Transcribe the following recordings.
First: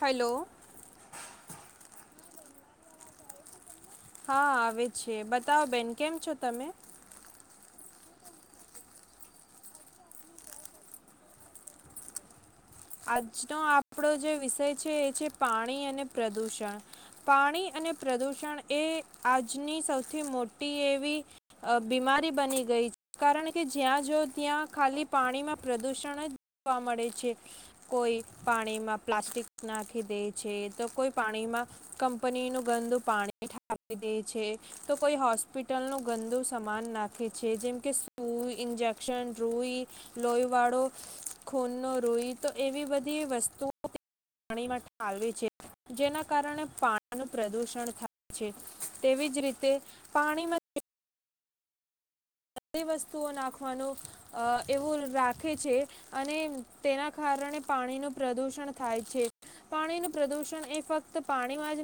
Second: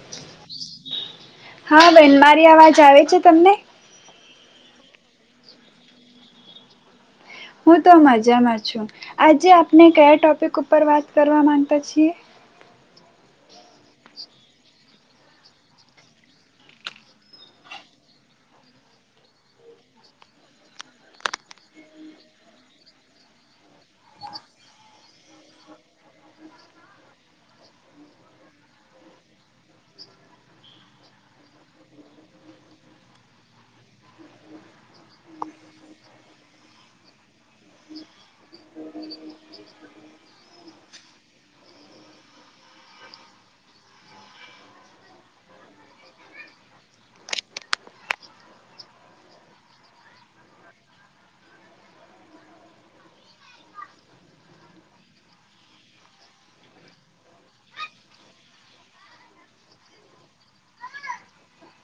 Hello હા બેહેન મા અવાજ આવે છે તમને હા આવે છે બતાવો બેન કેમ છો તમે હું તો મજામાં છું આજે આપણે કયા ટોપિક ઉપર વાત કરવા માંગતા છીએ. આજનો આપણો જે વિષય છે એ છે પાણી અને પ્રદુષણ પાણી અને પ્રદુષણ એ આજની સૌથી મોટી એવી બીમારી બની ગઈ છે કારણ કે જ્યાં જો ત્યાં ખાલી પાણીમાં પ્રદુષણ જ જોવા મળે છે. કોઈ પાણીમાં પ્લાસ્ટિક નાખી દે છે તો કોઈ પાણીમાં કંપનીનું ગંદુ પાણીઠપી દે છે તો કોઈ હોસ્પિટલનું ગંદુ સમાન નાખે છે જેમકે સૂઈ ઇન્જેક્શન રૂઈ લોહીવાળો ખૂનનો રોઈ તો એવી બધી વસ્તુઓ પાણીમાં ઠાલવે છે જેના કારણે પાણીનું પ્રદૂષણ થાય છે તેવી જ રીતે પાણીમાં ધ વસ્તુઓ નાખવાનું એવું રાખે છે અને તેના કારણે પાણીનું પ્રદુષણ થાય છે પાણીનું પ્રદુષણ એ ફક્ત પાણીમાં જ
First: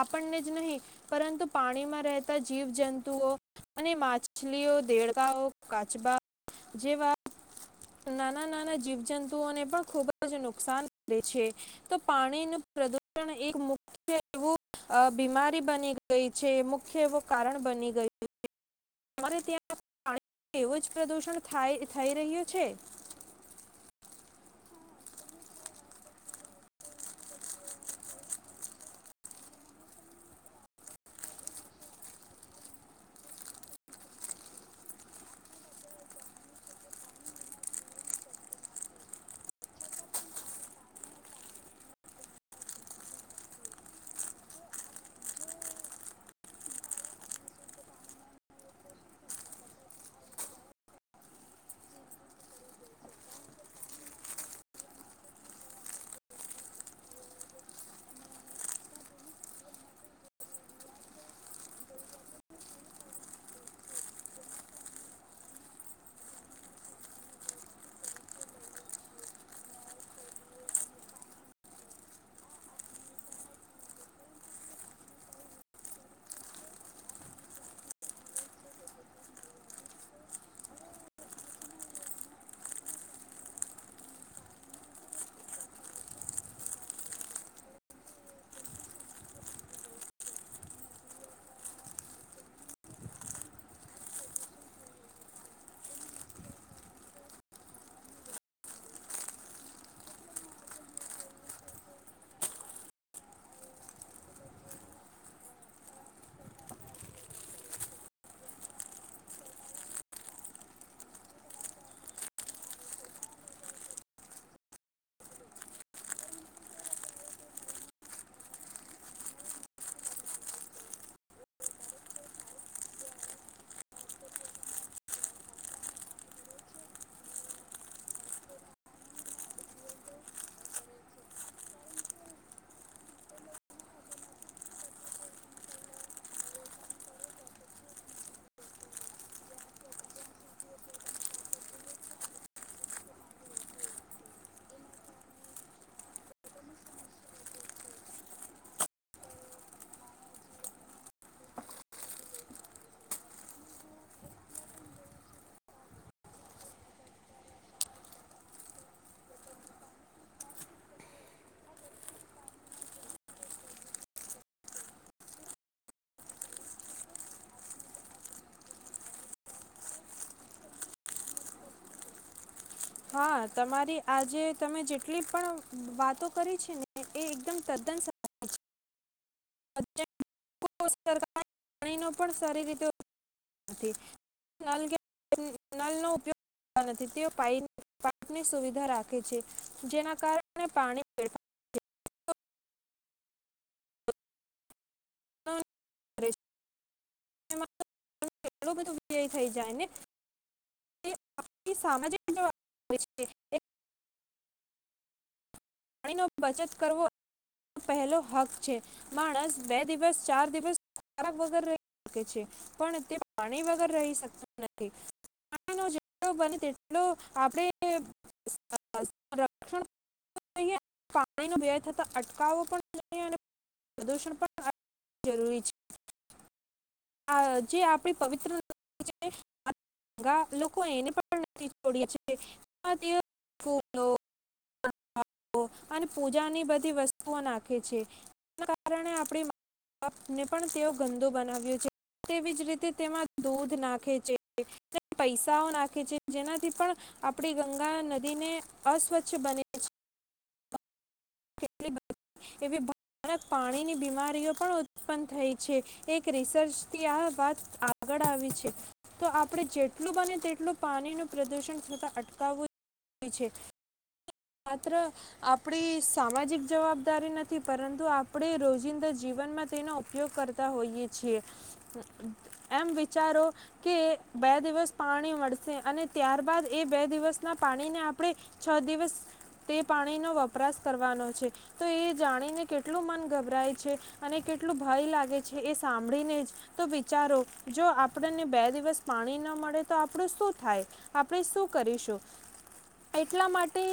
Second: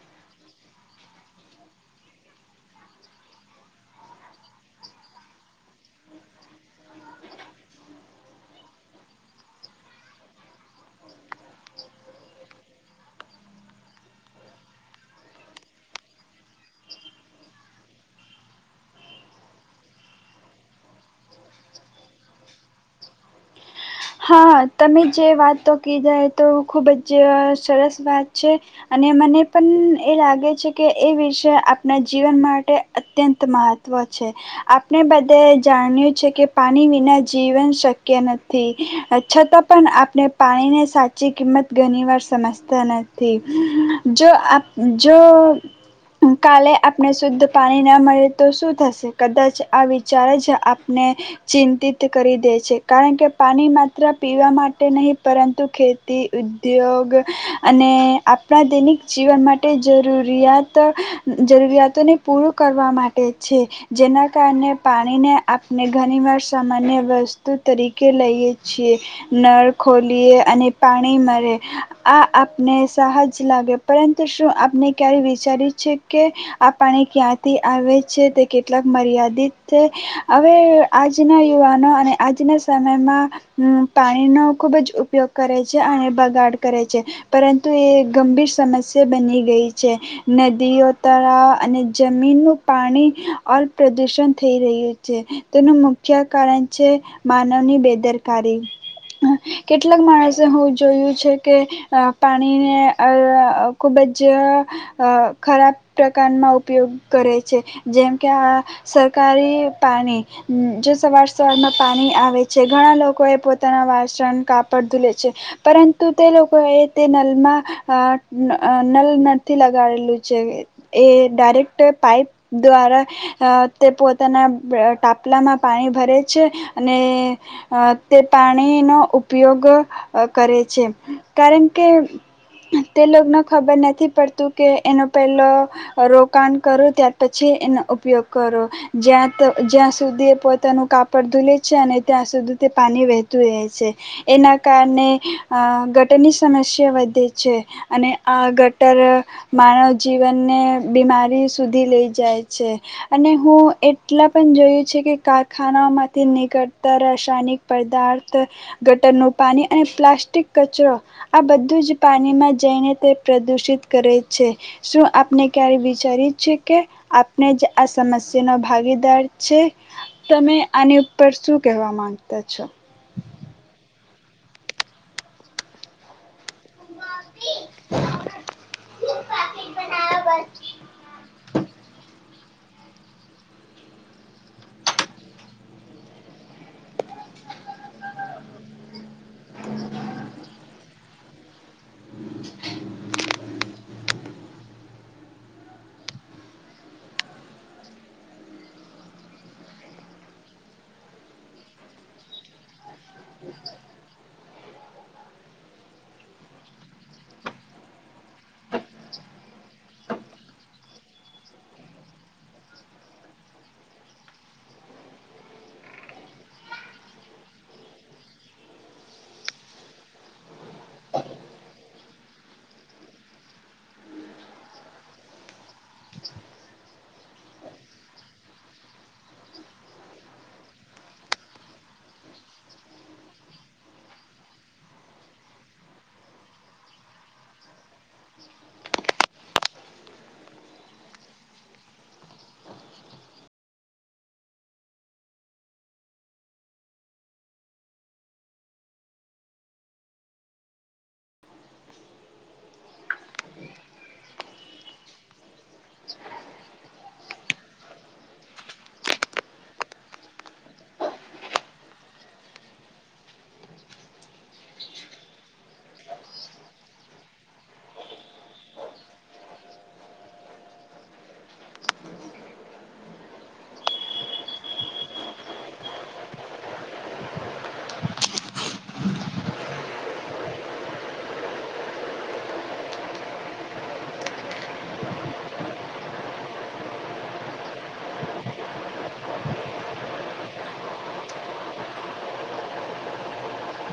આપણને જ નહીં પરંતુ પાણીમાં રહેતા જીવજંતુઓ અને માછ મછલીઓ દેળકાઓ કાચબા જેવા નાના નાના જીવજંતુઓને પણ ખુબ જ નુકસાન કરે છે તો પાણીનું પ્રદુષણ એક મુખ્ય એવું બીમારી બની ગઈ છે મુખ્ય એવું કારણ બની ગયું છે. તમારે ત્યાં પાણી એવું જ પ્રદૂષણ થઈ રહ્યું છે. હા તમે જે વાતો કીધા તો ખૂબ જ સરસ વાત છે અને મને પણ એ લાગે છે કે એ વિષય આપણા જીવન માટે અત્યંત મહત્ત્વ છે આપણે બધા જાણ્યું છે કે પાણી વિના જીવન શક્ય નથી. છતાં પણ આપણે પાણીની સાચી કિંમત ઘણી વાર સમજતા નથી જો જો કાલે આપણે શુદ્ધ પાણી ના મળે તો શું થશે કદાચ આ વિચાર જ આપને ચિંતિત કરી દે છે કારણ કે પાણી માત્ર પીવા માટે નહીં પરંતુ ખેતી ઉદ્યોગ અને આપણા દૈનિક જીવન માટે જરૂરિયાત જરૂરિયાતોને પૂરું કરવા માટે છે જેના કારણે પાણીને આપણે ઘણીવાર સામાન્ય વસ્તુ તરીકે લઈએ છીએ નળ ખોલીએ અને પાણી મરે આ આપને સહજ લાગે પરંતુ શું આપને ક્યારે વિચાર છે કે આ પાણી ક્યાંથી આવે છે તે કેટલાક મર્યાદિત છે હવે આજના યુવાનો અને આજના સમયમાં પાણીનો ખુબ જ ઉપયોગ કરે છે અને બગાડ કરે છે પરંતુ એ ગંભીર સમસ્યા બની ગઈ છે નદીઓ તળાવ અને જમીનનું પાણી ઓ પ્રદુષણ થઈ રહ્યું છે તેનું મુખ્ય કારણ છે. માનીરકારી કેટલાક માણસે હું જોયું છે કે પાણીને ખુબ જ ખરાબ પ્રકારમાં ઉપયોગ કરે છે જેમ કે આ સરકારી પાણી જો સવાર સવારમાં પાણી ઘણા લોકો એ પોતાના વાસણ કાપડ ધુલે છે પરંતુ તે લોકો એ તે નલમાં નલ નથી લગાડેલું છે એ ડાયરેક્ટ પાઈપ દ્વારા તે પોતાના ટાપલામાં પાણી ભરે છે. અને તે પાણીનો ઉપયોગ કરે છે કારણ કે તે લગને ખબર નથી પડતું કે એનો પહેલો રોકાણ કરો ત્યાર પછી એનો ઉપયોગ કરો જ્યા જ્યાં સુધી પોતાનું કાપડ ધૂલે છે. છે અને ત્યાં સુધી તે પાણી વહેતું રહે છે એના કારણે ગટરની સમસ્યા વધે છે અને આ ગટર માનવ જીવનને બીમારી સુધી લઈ જાય છે અને હું એટલા પણ જોયું છે કે કારખાનાઓમાંથી નીક કરતા રાસાયણિક પદાર્થ ગટરનુંું પાણી અને પ્લાસ્ટિક કચરો આ બધું જ પાણીમાં જઈને તે પ્રદુષિત કરે છે શું આપણે ક્યારે વિચારી છે કે આપણે જ આ સમસ્યાનો ભાગીદાર છે તમે આને પર શું કહેવા માંગતા છો. હા. તમારી આજે તમે જેટલી પણ વાતો કરી છે ને એ એકદમ તદ્દન સાચી છે. બના કોઈ સરકાર [unintelligible] પાણીનો પણ સારી રીતે [unintelligible] ગ નથી નલ કે નલનો ઉપયોગ નથી. તેઓ પાઇપની સુવિધા રાખશે. જેના કારણે પાણી [inaudible] [inaudible] કરે છે એય થઈ જાય ને સાજ [inaudible] નિશચિત એક [unintelligible] પાણીનો બચત કરવો પહેલો હક છે. માણસ બે દિવસ ચાર દિવસ ખોરાક વગર રહી શકે છે, પણ તે પાણી વગર રહી શકતો નથી પાણી જે બને તેટલો આપણે પાણીનો વ્યય થતાં અટકાવો પણ જોઈએ અને પ્રદૂષણ પણ [unintelligible] જરૂરી છે. આ જે આપણી પવિત્ર લોકો [unintelligible] એને છોડી [unintelligible] ફળો અને પૂજાની બધી વસ્તુઓ નાખે છે, જે કારણે આપડી મા-બાપને પણ તેઓ ગંદુ બનાવ્યું છે, તેવી જ રીતે તેમાં દૂધ નાખે છે, પૈસાઓ નાખે છે, જેનાથી પણ આપડી ગંગા નદીને અસ્વચ્છ બને છે. લી એવી ભયાનક પાણીની બીમારીઓ પણ ઉત્પન્ન થઈ છે. એક રિસર્ચથી આ વાત આગળ આવી છે, તો આપણે જેટલું બને તેટલું પાણીનું પ્રદૂષણ થતાં અટકાવવું છે. માત્ર આપડી સામાજિક જવાબદારી નથી, પરંતુ આપણે રોજિંદા જીવનમાં તેનો ઉપયોગ કરતા હોઈએ છીએ. એમ વિચારો કે બે દિવસ પાણી મળશે અને ત્યારબાદ એ બે દિવસના પાણીને આપણે છ દિવસ તે પાણીનો વપરાશ કરવાનો છે, તો એ જાણીને કેટલું મન ગભરાય છે અને કેટલું ભય લાગે છે, એ સાંભળીને જ. તો વિચારો જો આપણને બે દિવસ પાણી ના મળે તો આપણું શું થાય? આપણે શું કરીશું? એટલા માટે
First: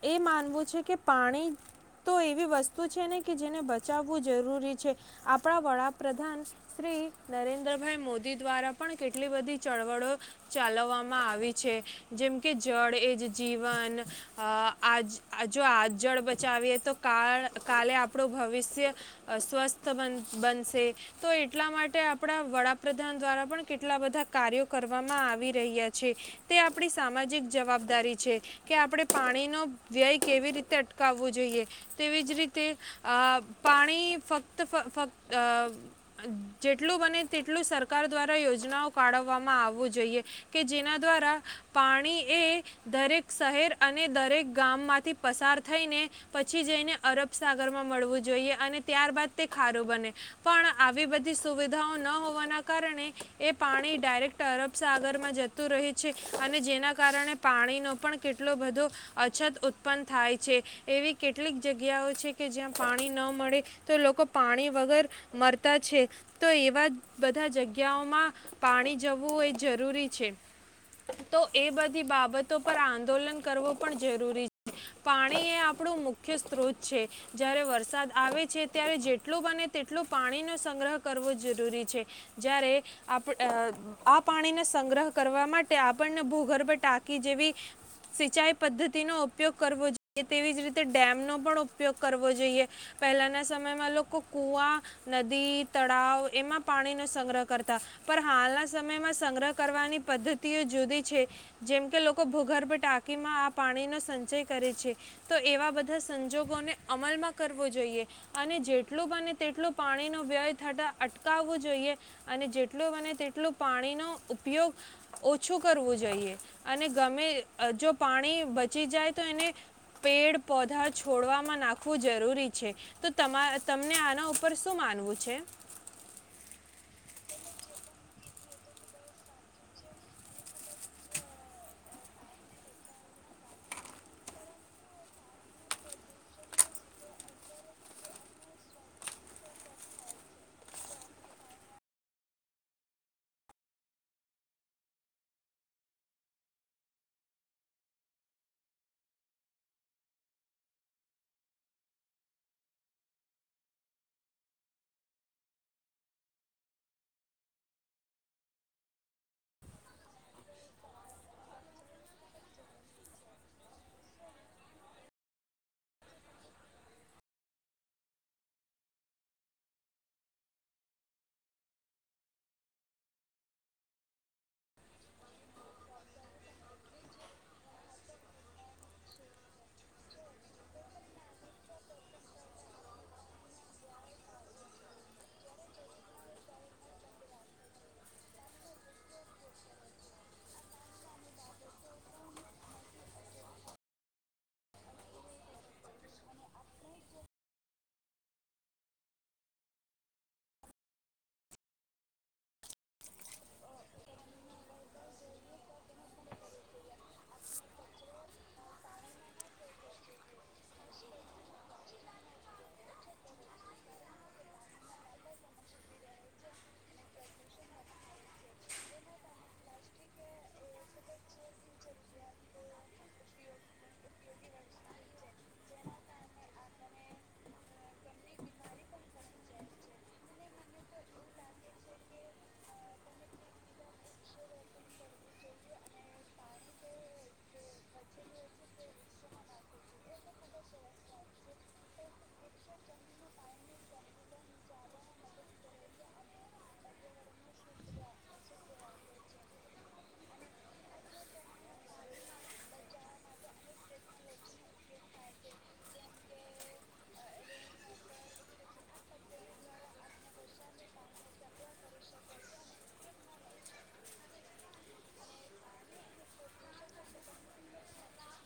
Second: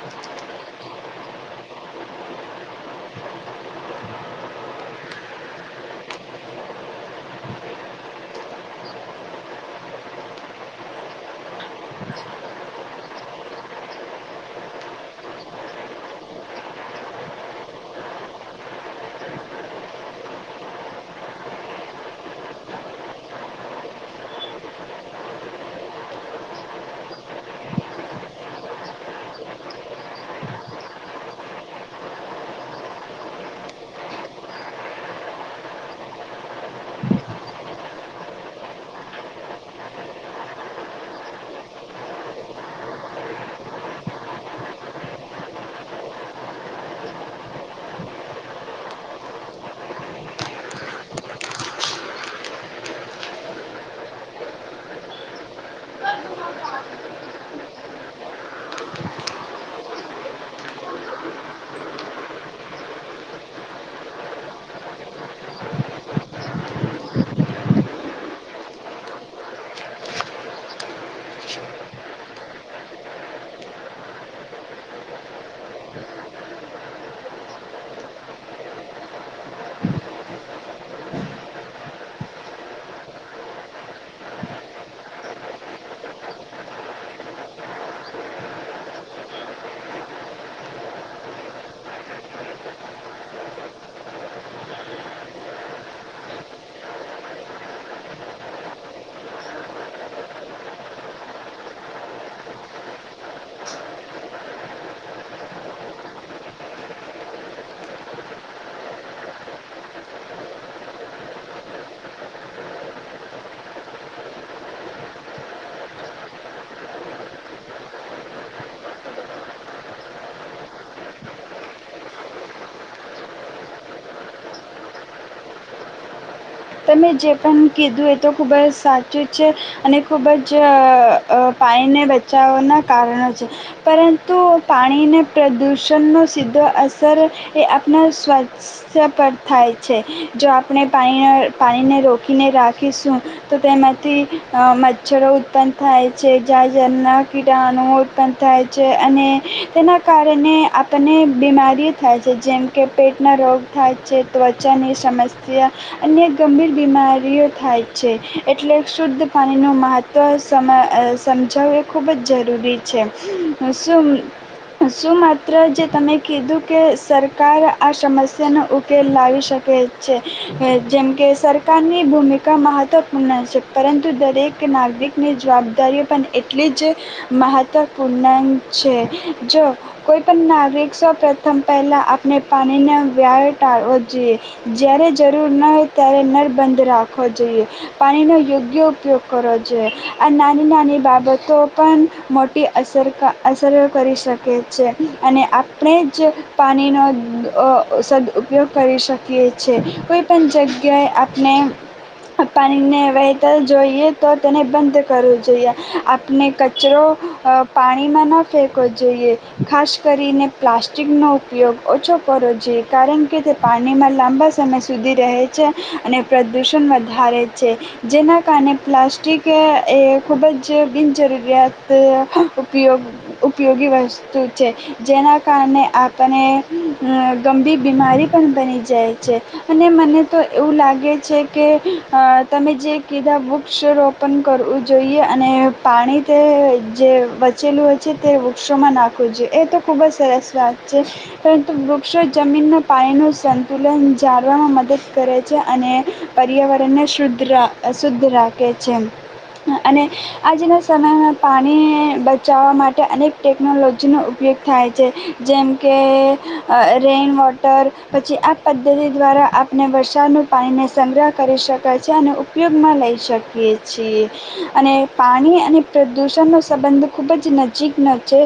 એ માનવું છે કે, પાણી તો એવી વસ્તુ છે ને કે જેને બચાવવું જરૂરી છે. આપણા વડાપ્રધાન શ્રી નરેન્દ્રભાઈ મોદી દ્વારા પણ કેટલી બધી ચળવળો ચાલવવામાં આવી છે, જેમ કે જળ એ જ જીવન આજ જો આ જળ બચાવીએ, તો કાળ કાલે આપણું ભવિષ્ય સ્વસ્થ બન બનશે, તો એટલા માટે આપણા વડાપ્રધાન દ્વારા પણ કેટલા બધા કાર્યો કરવામાં આવી રહ્યા છે, તે આપણી સામાજિક જવાબદારી છે કે આપણે પાણીનો વ્યય કેવી રીતે અટકાવવું જોઈએ, તેવી જ રીતે આ પાણી ફક્તત જેટલું બને તેટલું સરકાર દ્વારા યોજનાઓ કાઢવવામાં આવવું જોઈએ કે જેના દ્વારા પાણી એ દરેક શહેર અને દરેક ગામમાંથી પસાર થઈને પછી જઈને અરબસાગરમાં મળવું જોઈએ અને ત્યારબાદ તે ખારું બને પણ આવી બધી સુવિધાઓ ન હોવાના કારણે એ પાણી ડાયરેક્ટ અરબસાગરમાં જતું રહે છે અને જેના કારણે પાણીનો પણ કેટલો બધો અછત ઉત્પન્ન થાય છે, એવી કેટલીક જગ્યાઓ છે કે, જ્યાં પાણી ન મળે તો લોકો પાણી વગર મરતા છે, તો એવા બધા જગ્યાઓમાં પાણી જવું એ જરૂરી છે, તો એ બધી બાબતો પર આંદોલન કરવું પણ જરૂરી. પાણી એ આપણું મુખ્ય સ્ત્રોત છે, જ્યારે વરસાદ આવે છે, ત્યારે જેટલું બને તેટલું પાણીનો સંગ્રહ કરવો જરૂરી છે, જ્યારે આ પાણીનો સંગ્રહ કરવા માટે આપણને ભૂગર્ભ ટાંકી જેવી સિંચાઈ પ પદ્ધતિનો ઉપયોગ કરવો જોઈએ, તેવી જ રીતે ડેમનો પણ ઉપયોગ કરવો જોઈએ. પહેલાના સમયમાં લોકો કૂવા, નદી, તળાવ એમાં પાણીનો સંગ્રહ કરતા પણ હાલના સમયમાં સંગ્રહ કરવાની પદ્ધતિઓ જુદી છે, જેમ કે લોકો ભૂગર્ભ ટાંકીમાં પાણીનો સંચય કરે છે, તો એવા બધા સંજોગોને અમલમાં કરવો જોઈએ અને જેટલું બને તેટલું પાણીનો વ્યય થતાં અટકાવવું જોઈએ અને જેટલું બને તેટલું પાણીનો ઉપયોગ ઓછું કરવું જોઈએ અને ગમે જો પાણી બચી જાય તો એને પેડ પોધા છોડવામાં નાખવું જરૂરી છે, તો તમા તમને આના ઉપર શું માનવું છે? તમે જે પણ કીધું એ તો ખૂબ જ સાચું છે અને ખૂબ જ પાણીને બચાવવાના કારણો છે, પરંતુ પાણીને પ્રદૂષણનો સીધો અસર એ આપણા સ્વાસ્થ્ય પર થાય છે. જો આપણે પાણીના પાણીને રોકીને રાખીશું તો તેમાંથી મચ્છરો ઉત્પન્ન થાય છે, જારના કીટણુઓ ઉત્પન્ન થાય છે અને તેના કારણે આપણને બીમારીઓ થાય છે, જેમ કે પેટના રોગ થાય છે. ત્વચાની સમસ્યા અને ગંભીર બીમારીઓ થાય છે, એટલે શુદ્ધ પાણીનું મહત્ત્વ સમ સમજાવવ એ ખૂબ જ જરૂરી છે. શું શું માત્ર જે તમે કીધું કે સરકાર આ સમસ્યાનો ઉકેલ લાવી શકે છે જેમ કે સરકારની ભૂમિકા મહત્વપૂર્ણ છે, પરંતુ દરેક નાગરિકની જવાબદારીઓ પણ એટલી જ મહત્વપૂર્ણ છે, જો કોઈપણ નાગરિક સૌ પ્રથમ પહેલાં આપણે પાણીનો વ્યાવ ટાળવો જોઈએ, જ્યારે જરૂર ન ત્યારે નર બંધ રાખવો જોઈએ પાણીનો યોગ્ય ઉપયોગ કરવો જોઈએ, આ નાની નાની બાબતો પણ મોટી અસર અસરો કરી શકે છે અને આપણે જ પાણીનો સદઉપયોગ કરી શકીએ છીએ કોઈપણ જગ્યા કે આપણે પાણીને વહેતા જોઈએ તો તેને બંધ કરવું જોઈએ. આપણે કચરો પાણીમાં ન ફેંકવો જોઈએ, ખાસ કરીને પ્લાસ્ટિકનો ઉપયોગ ઓછો કરવો જોઈએ, કારણ કે તે પાણીમાં લાંબા સમય સુધી રહે છે. અને પ્રદૂષણ વધારે છે, જેના કારણે પ્લાસ્ટિક એ ખૂબ જ બિનજરૂરિયાત ઉપયોગ ઉપયોગી વસ્તુ છે, જેના કારણે આપને ગંભીર બીમારી પણ બની જાય છે અને મને તો એવું લાગે છે કે તમે જે કીધા વૃક્ષો રોપણ કરવું જોઈએ અને પાણી તે જે બચેલું હોય છે, તે વૃક્ષોમાં નાખવું જોઈએ એ તો ખૂબ જ સરસ વાત છે, પરંતુ વૃક્ષો જમીનના પાણીનું સંતુલન જાળવામાં મદદ કરે છે અને પર્યાવરણને શુદ્ધ શુદ્ધ રાખે છે અને આજના સમયમાં પાણી બચાવવા માટે અનેક ટેકનોલોજીનો ઉપયોગ થાય છે, જેમ કે રેન વોટર, પછી આ પદ્ધતિ દ્વારા અને વરસાદનું પાણીને સંગ્રહ કરી શકાય છે અને ઉપયોગમાં લઈ શકીએ છીએ અને પાણી અને પ્રદૂષણનો સંબંધ ખૂબ જ નજીકનો છે.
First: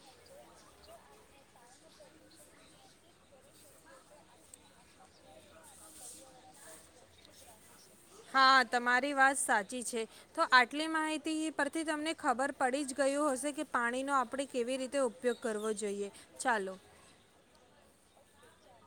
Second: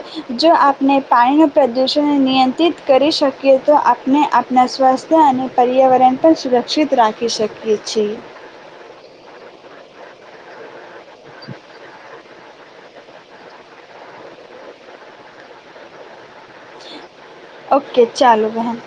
જો આપણે પાણીનું પ્રદૂષણ નિયંત્રિત કરી શકીએ તો આપણે આપણાં સ્વાસ્થ્ય અને પર્યાવરણ પણ સુરક્ષિત રાખી શકીએ છીએ હા. તમારી વાત સાચી છે. તો આઠ [unintelligible] ટલી માહિતી પરથી તમને ખબર પડી જ ગયું હશે કે, પાણીનો આપણે કેવી રીતે ઉપયોગ કરવો જોઈએ? ચાલો ઓકે ચાલો બહેન.